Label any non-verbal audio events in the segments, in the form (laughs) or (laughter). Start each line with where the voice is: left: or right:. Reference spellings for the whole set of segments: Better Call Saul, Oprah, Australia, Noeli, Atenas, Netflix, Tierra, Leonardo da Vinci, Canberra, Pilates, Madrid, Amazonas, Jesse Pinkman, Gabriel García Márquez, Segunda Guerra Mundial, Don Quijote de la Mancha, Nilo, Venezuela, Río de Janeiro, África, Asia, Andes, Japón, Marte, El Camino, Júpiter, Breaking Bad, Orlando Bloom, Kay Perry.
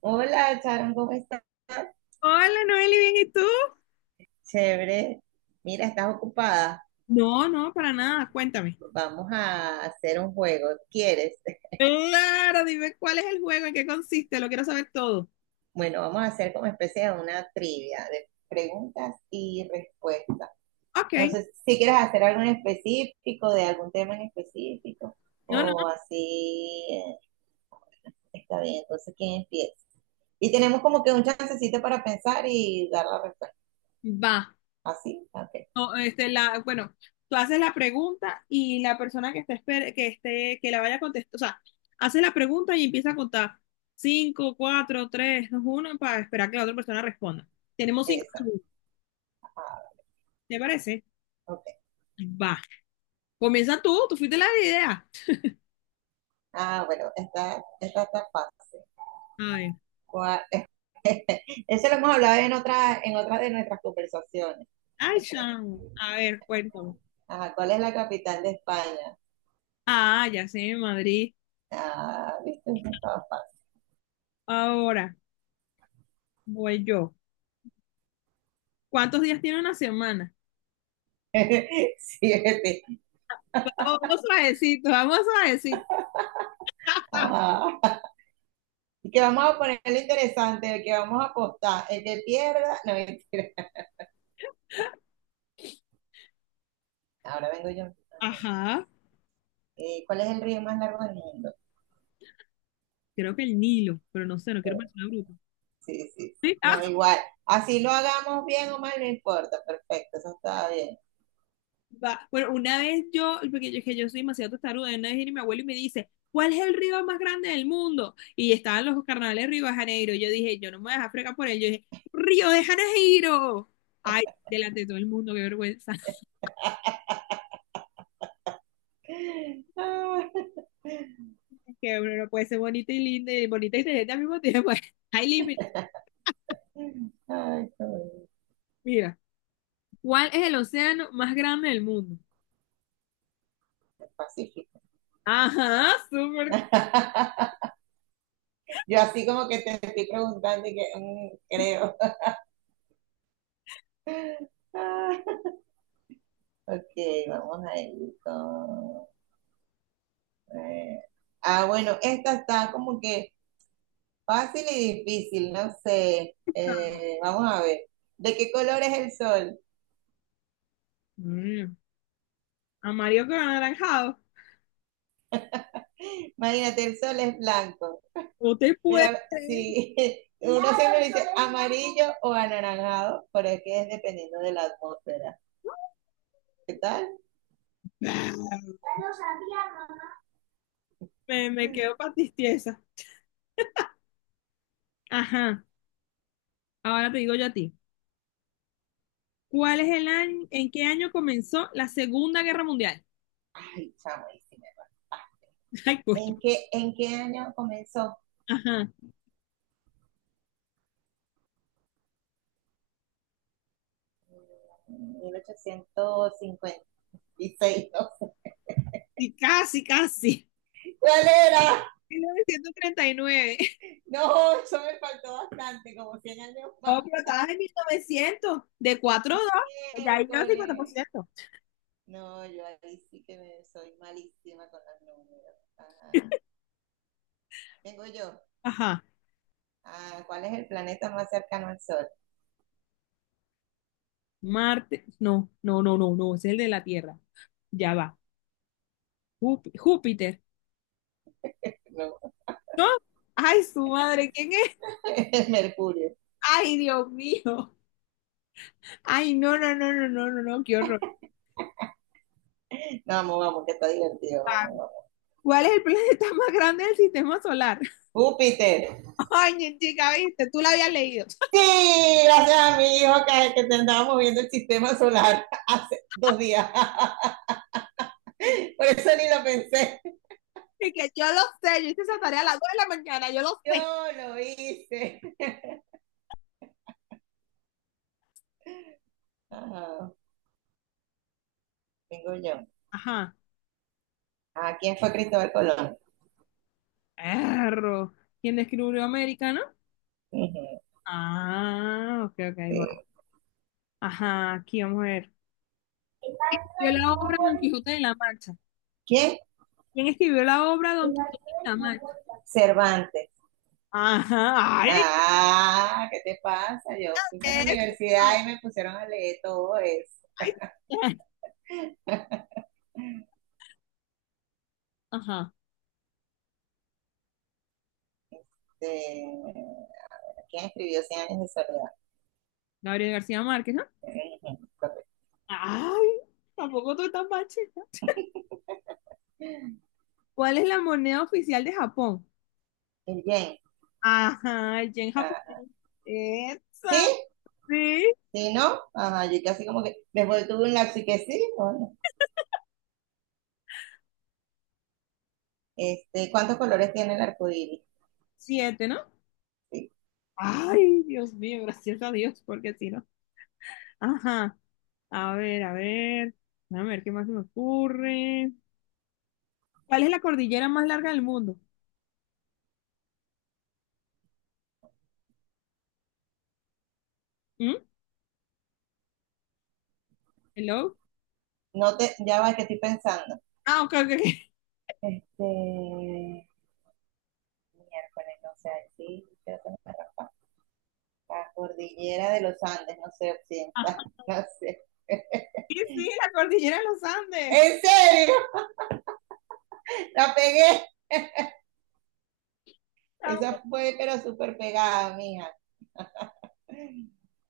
right: Hola, Sharon, ¿cómo estás?
left: Hola, Noeli, ¿bien y tú?
right: Chévere. Mira, estás ocupada.
left: No, no, para nada, cuéntame.
right: Vamos a hacer un juego. ¿Quieres? (laughs)
left: Claro, dime cuál es el juego, en qué consiste, lo quiero saber todo.
right: Bueno, vamos a hacer como especie de una trivia de preguntas y respuestas.
left: Ok,
right: No sé si quieres hacer algo en específico, de algún tema en específico,
left: no, no,
right: o así. Está bien, entonces, ¿quién empieza? Y tenemos como que un chancecito para pensar y dar la respuesta.
left: va.
right: ¿Así? Ok.
left: No, bueno, tú haces la pregunta y la persona que esté, que esté, que la vaya a contestar, o sea, hace la pregunta y empieza a contar. Cinco, cuatro, tres, dos, uno, para esperar que la otra persona responda. Tenemos cinco
right: Exacto.
left: minutos, ¿te parece?
right: Ok.
left: Va. Comienza tú, fuiste la idea.
right: Ah, bueno, esta está fácil.
left: A ver.
right: ¿Cuál- (laughs) Eso lo hemos hablado en otra de nuestras conversaciones.
left: Ay,
right: (laughs)
left: chamo. A ver, cuéntame.
right: Ajá, ¿cuál es la capital de España?
left: Ah, ya sé, Madrid.
right: Ah, viste, no estaba fácil.
left: Ahora voy yo. ¿Cuántos días tiene una semana?
right: (laughs) Siete.
left: Vamos suavecito, vamos suavecito. (laughs) Ah,
right: Ah, y que vamos a ponerle interesante, el que vamos a apostar, el que pierda, (laughs) no mentira. Ahora vengo yo. Ajá.
left: Ajá.
right: ¿Cuál es el río más largo del mundo?
left: Creo que el Nilo, pero no sé, no quiero parecer una bruta.
right: Sí, sí, sí.
left: Sí,
right: No, igual. Así lo hagamos bien o mal, no importa. Perfecto, eso está bien.
left: va. Bueno, una vez yo, es que yo soy demasiado testaruda, una vez viene mi abuelo y me dice, ¿cuál es el río más grande del mundo? Y estaban los carnavales de Río de Janeiro. Yo dije, yo no me voy a dejar fregar por él. Yo dije, Río de Janeiro. Ay, delante de todo el mundo, qué vergüenza,
right: (laughs)
left: que uno no puede ser bonita y linda y bonita y inteligente al mismo tiempo. (laughs) Hay límites.
right: Ah, ay, qué bonito.
left: Mira, ¿cuál es el océano más grande del mundo?
right: Pacífico.
left: Ajá, súper.
right: (laughs) Yo así como que te estoy preguntando y que creo. (laughs) Ah, ok, vamos a ir con, eh, ah, bueno, esta está como que fácil y difícil, no sé.
left: Cosa.
right: Vamos a ver. ¿De qué color es el sol?
left: Mm, amarillo con anaranjado.
right: Imagínate, el sol es blanco,
left: ¿Usted
right: pero
left: puede creer?
right: si (laughs) uno siempre dice amarillo o anaranjado, pero es que es dependiendo de la atmósfera. ¿Qué tal?
left: Me quedo patistiesa. Ajá, ahora te digo yo a ti. ¿Cuál es el año, En qué año comenzó la Segunda Guerra Mundial?
right: Ay, chamo, ahí sí me va.
left: (laughs) Ay, coño.
right: ¿En qué año comenzó?
left: Ajá.
right: 1856, no sé.
left: Y casi, casi.
right: ¿Cuál era?
left: (laughs) 1939.
right: No, eso me faltó bastante, como 100 años más.
left: No, pero estabas en 1900, de 4 a 2, ya ahí lleva cincuenta por
right: Miércoles.
left: ciento.
right: No, yo ahí sí que me, soy malísima con los números. Ajá. Tengo yo.
left: Ajá,
right: Ah, ¿cuál es el planeta más cercano al Sol?
left: Marte, no, no, no, no, no, ese es el de la Tierra, ya va, Júpiter,
right: No.
left: ¿no? Ay, su madre, ¿quién es?
right: (laughs) El Mercurio.
left: Ay, Dios mío, ay, no, no, no, no, no, no, no, qué horror.
right: No, vamos, vamos, que está divertido,
left: Ah,
right: vamos, vamos.
left: ¿cuál es el planeta más grande del sistema solar?
right: Júpiter.
left: (laughs) Ay, chica, viste, tú la habías leído.
right: Sí, gracias a mi hijo que te andábamos viendo el sistema solar (laughs) hace 2 días. (laughs) Por eso ni lo pensé.
left: Y que yo lo sé, yo hice esa tarea a las 2 de la mañana, yo lo sé.
right: Yo lo hice. Ajá, tengo yo.
left: Ajá,
right: Ah, ¿quién fue Cristóbal Colón?
left: perro. ¿Quién descubrió América, no?
right: Ujú,
left: Ah, ok, ok, ahí voy.
right: sí.
left: Ajá, aquí vamos a ver. ¿Quién escribió la obra Don Quijote de la Mancha?
right: ¿Quién?
left: ¿Quién escribió la obra Don Quijote de la Mancha?
right: Cervantes.
left: Ajá, ay,
right: Ah, ¿qué te pasa? Yo fui para
left: ¿qué
right: la
left: es esto?
right: universidad y me pusieron a leer todo eso.
left: Ay, (laughs)
right: (laughs)
left: ajá,
right: Este, ¿quién escribió Cien años de soledad?
left: Gabriel García Márquez, ¿no?
right: Ujú, correcto.
left: Ay, tampoco tú estás mal, chica. ¿Cuál es la moneda oficial de Japón?
right: El yen.
left: Ajá, el yen japonés. Esa,
right: ¿Sí?
left: sí.
right: ¿Sí, no? Ajá, yo casi como que después tuve un lapso y que sí, bueno. Este, ¿cuántos colores tiene el arco iris?
left: Siete, ¿no?
right: Sí.
left: Ay, Dios mío, gracias a Dios, porque si no. Ajá. A ver, a ver, a ver qué más se me ocurre. ¿Cuál es la cordillera más larga del mundo? ¿Mm? ¿Hello?
right: No te, ya va, que estoy pensando.
left: Ah, ok, ok, ok. (laughs)
right: Este, miércoles, no sé, sí, creo que no me raspa. La cordillera de los Andes, no sé, occidental,
left: Ajá.
right: (laughs) no sé. (laughs)
left: Sí, sí, la cordillera de los Andes.
right: ¿En serio? La pegué.
left: Ah,
right: Esa fue, pero súper pegada, mija.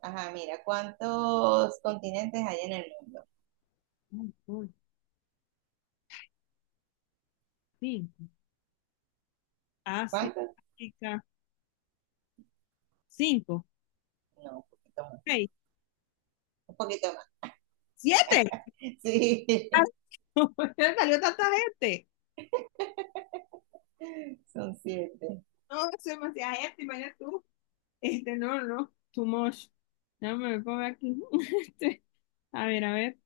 right: Ajá, mira, ¿cuántos continentes hay en el mundo?
left: uy, uy, cinco. Asia,
right: ¿Cuántos?
left: África. Cinco,
right: No, un poquito más.
left: seis,
right: Un poquito más.
left: siete. ¡Ay!
right: (laughs)
left: (laughs) ¿Por salió tanta gente?
right: Sí, son siete.
left: No, es demasiada gente, imagínate tú. No, no, too much. Déjame ver por aquí. (laughs) Este, a ver, a ver.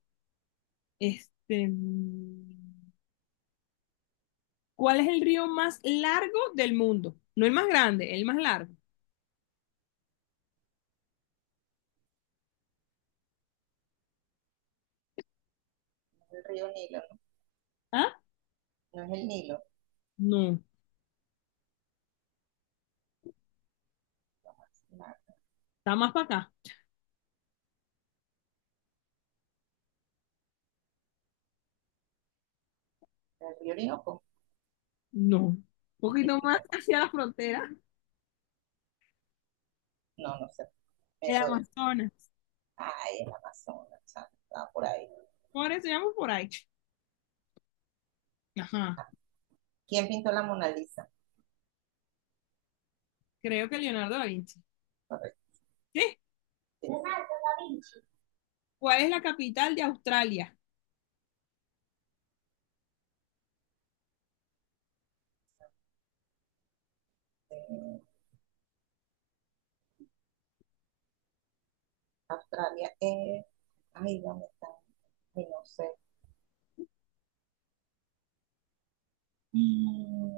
left: Este. mm, ¿Cuál es el río más largo del mundo? No el más grande, el más largo.
right: El río Nilo, ¿no?
left: ¿Ah?
right: No es el Nilo.
left: No.
right: No,
left: ¿Está más para acá?
right: el río Orinoco.
left: No. Un poquito más
right: (laughs)
left: hacia la frontera,
right: No, no sé. Me
left: el
right: doy.
left: Amazonas.
right: Ay, el Amazonas, chamo. Estaba por ahí.
left: Por eso llamo por ahí. Ajá.
right: Ah, ¿quién pintó la Mona Lisa?
left: Creo que Leonardo da Vinci.
right: Correcto.
left: ¿Sí?
right: Sí.
left: ¿Cuál es la capital de Australia?
right: Eh, Australia es. Ay, ¿dónde está? Ay, no sé.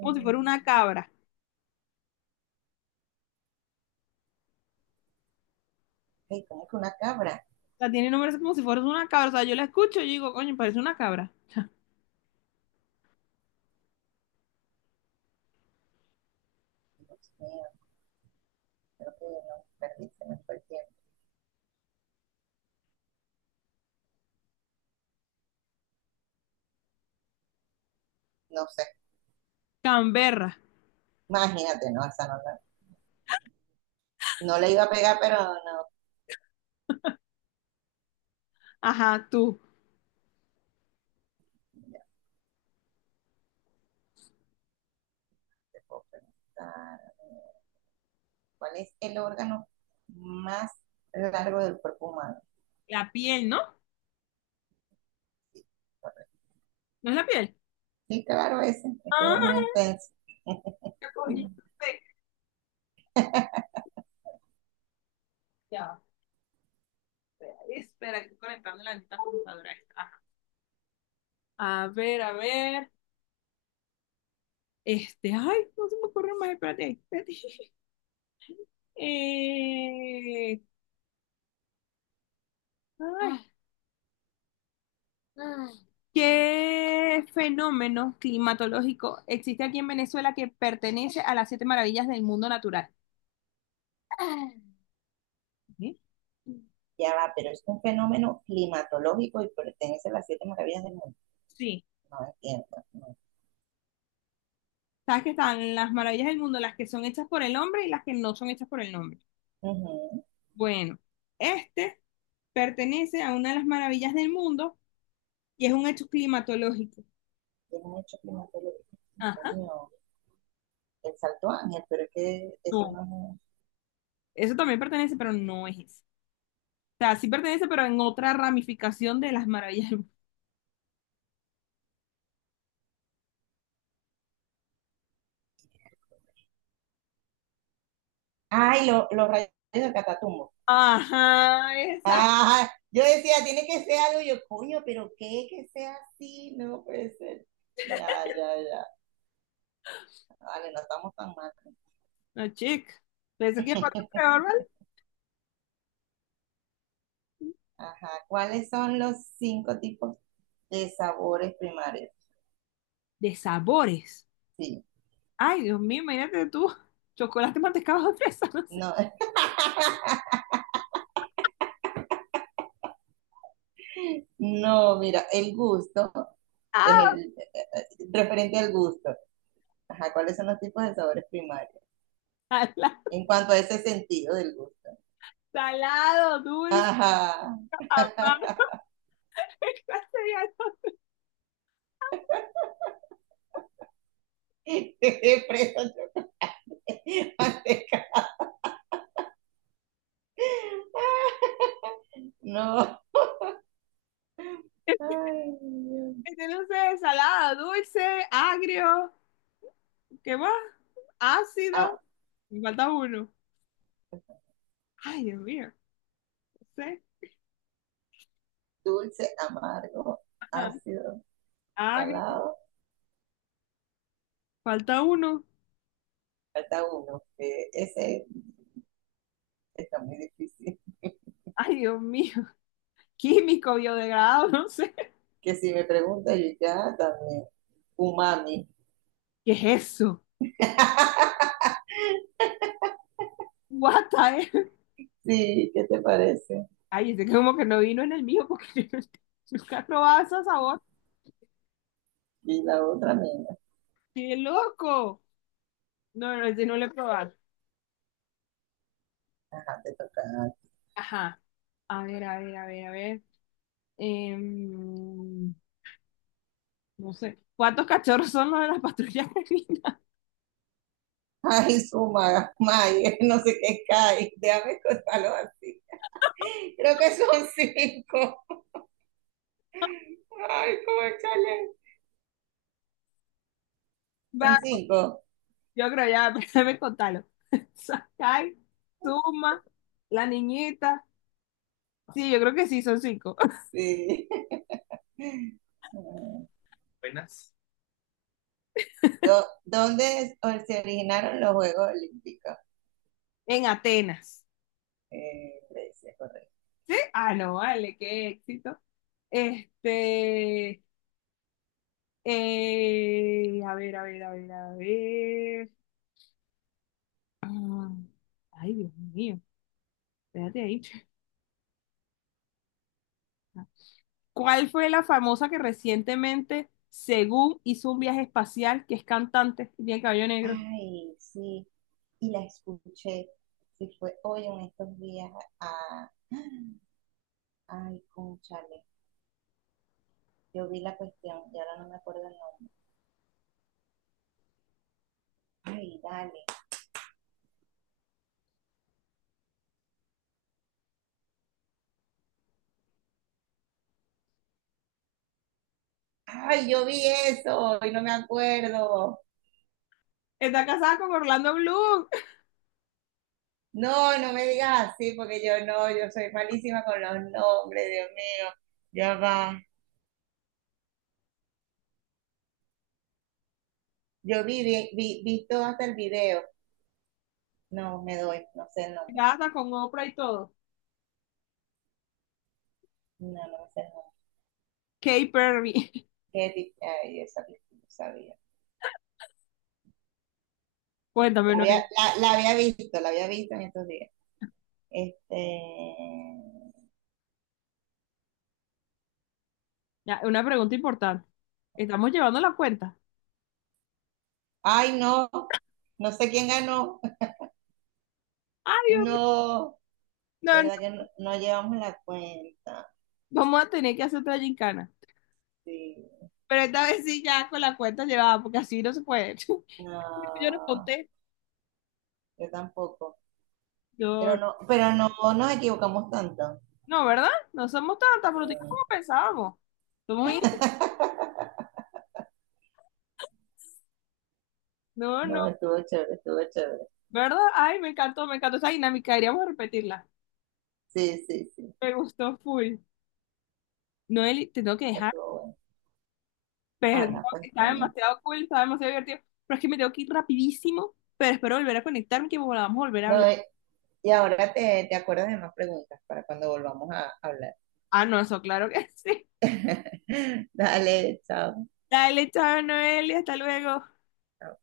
left: Como si fuera una cabra.
right: ay, ¿cómo que una cabra?
left: O sea, tiene nombres como si fuera una cabra. O sea, yo la escucho y digo, coño, parece una cabra. (laughs)
right: Dios mío. Creo que no perdí, se me fue el tiempo. No sé,
left: Canberra.
right: imagínate, no, esa no la, no le iba a pegar, pero no,
left: Ajá, tú.
right: ya te puedo preguntar. ¿Cuál es el órgano más largo del cuerpo humano?
left: La piel, ¿no?
right: Correcto.
left: ¿No es la piel? (laughs)
right: Sí, claro, ese es el más
left: Ah,
right: intenso.
left: ya cogí.
right: (laughs)
left: Ya. Espera, estoy conectando la neta computadora. Ajá. A ver, a ver. Ay, no se me ocurre más, espérate, espérate. Eh, ay, ¿Qué fenómeno climatológico existe aquí en Venezuela que pertenece a las siete maravillas del mundo natural? ¿Sí?
right: Ya va, pero es un fenómeno climatológico y pertenece a las siete maravillas del mundo.
left: Sí.
right: No entiendo. No.
left: ¿Sabes que están las maravillas del mundo, las que son hechas por el hombre y las que no son hechas por el hombre?
right: Ujú.
left: Bueno, este pertenece a una de las maravillas del mundo y es un hecho climatológico.
right: Tiene un hecho climatológico.
left: Ajá.
right: Coño, el Salto Ángel, pero es que eso
left: No,
right: no.
left: eso también pertenece, pero no es eso. O sea, sí pertenece, pero en otra ramificación de las maravillas del mundo.
right: Ay, los rayos del Catatumbo.
left: Ajá, exacto.
right: Ah, yo decía, tiene que ser algo, yo, coño, pero qué que sea así, no puede ser. Ya, ya, ya. Vale, no estamos tan mal.
left: No, chica. Pensé que iba a contar
right: (laughs)
left: peor, ¿vale?
right: Ajá, ¿cuáles son los cinco tipos de sabores primarios?
left: De sabores.
right: Sí,
left: Ay, Dios mío, imagínate tú. Chocolate, mantecado, (laughs) fresa, no sé.
right: no, (laughs) no, mira, el gusto es
left: Ah,
right: el referente al gusto. Ajá, ¿cuáles son los tipos de sabores primarios?
left: Salado,
right: En cuanto a ese sentido del gusto.
left: salado, dulce,
right: Ajá,
left: amargo.
right: (laughs)
left: (laughs) ¿Qué clase de algo?
right: preso yo. (laughs) (laughs) No. Ay, Dios.
left: No sé, salado, dulce, agrio. ¿Qué más? Ácido.
right: Ah,
left: Me falta uno. Ay, Dios mío. C,
right: dulce, amargo,
left: ajá,
right: ácido,
left: agri,
right: salado.
left: falta uno.
right: Falta uno, que ese está muy difícil.
left: Ay, Dios mío, químico, biodegradado, no sé.
right: Que si me preguntas, yo ya también. Umami.
left: ¿Qué es eso? What the-
right: Sí, ¿qué te parece?
left: Ay, es como que no vino en el mío porque (laughs) yo no nunca he probado ese sabor.
right: Y la otra mía.
left: ¡Qué loco! No, no, ese no lo he probado.
right: Deja tocar.
left: Ajá. A ver, a ver, a ver, a ver. Em, no sé. ¿Cuántos cachorros son los de la patrulla canina?
right: Ay, suma, may, no sé qué cae. Déjame contarlo así. Creo que son cinco. Ay, cómo chale.
left: (laughs)
right: Son
left: Va,
right: cinco.
left: yo creo ya, (laughs) déjame contarlo. (laughs) Sakai, Suma, la niñita. Sí, yo creo que sí, son cinco.
right: Sí. ¿Dónde se originaron los Juegos Olímpicos?
left: En Atenas.
right: Grecia, correcto.
left: ¿Sí? Ah, no, vale, qué éxito. Este, a ver, a ver, a ver, a ver. Ah, ay, Dios mío, espérate ahí. ¿Cuál fue la famosa que recientemente, según hizo un viaje espacial, que es cantante y tiene cabello negro?
right: Ay, sí. Y la escuché. Sí, fue hoy en estos días a. Ay, cónchale. Yo vi la cuestión y ahora no me acuerdo el nombre. Ay, dale. Ay, yo vi eso y no me acuerdo.
left: Está casada con Orlando Bloom,
right: No, no me digas así porque yo no, yo soy malísima con los nombres, Dios mío. Ya va. Yo vi todo hasta el video. No, me doy, no sé el nombre.
left: casada con Oprah y todo.
right: No, no sé el nombre.
left: Kay Perry.
right: Qué ay, esa película, no sabía.
left: (laughs) Cuéntame,
right: La había,
left: Noel.
right: la había visto, la había visto en estos días. Este.
left: Ya, una pregunta importante. ¿Estamos llevando la cuenta?
right: Ay, no, no sé quién ganó.
left: Ay, Dios mío.
right: No,
left: No,
right: verdad que no, no llevamos la cuenta.
left: vamos a tener que hacer otra gincana.
right: Sí,
left: Pero esta vez sí ya con la cuenta llevada, porque así no se puede. (laughs) Yo no
right: no,
left: conté.
right: yo tampoco. Pero
left: Yo,
right: no, pero no nos equivocamos tanto.
left: no, ¿verdad? No somos tan bruticas
right: No,
left: como pensábamos. Somos... in-
right: (laughs)
left: No, no.
right: no, estuvo chévere, estuvo chévere.
left: ¿Verdad? Ay, me encantó esa dinámica. Deberíamos repetirla.
right: Sí, sí, sí,
left: Me gustó full. Noeli, te tengo que dejar.
right: estuvo bueno.
left: Perdón,
right: Ana, pues
left: que está
right: está bien.
left: demasiado cool, está demasiado divertido. Pero es que me tengo que ir rapidísimo. Pero espero volver a conectarme y que volvamos a volver a
right: No,
left: hablar.
right: y ahora te acuerdas de más preguntas para cuando volvamos a hablar.
left: Ah, no, eso claro que (laughs) sí.
right: (laughs) Dale, chao.
left: Dale, chao, Noeli. Hasta luego.
right: Chao.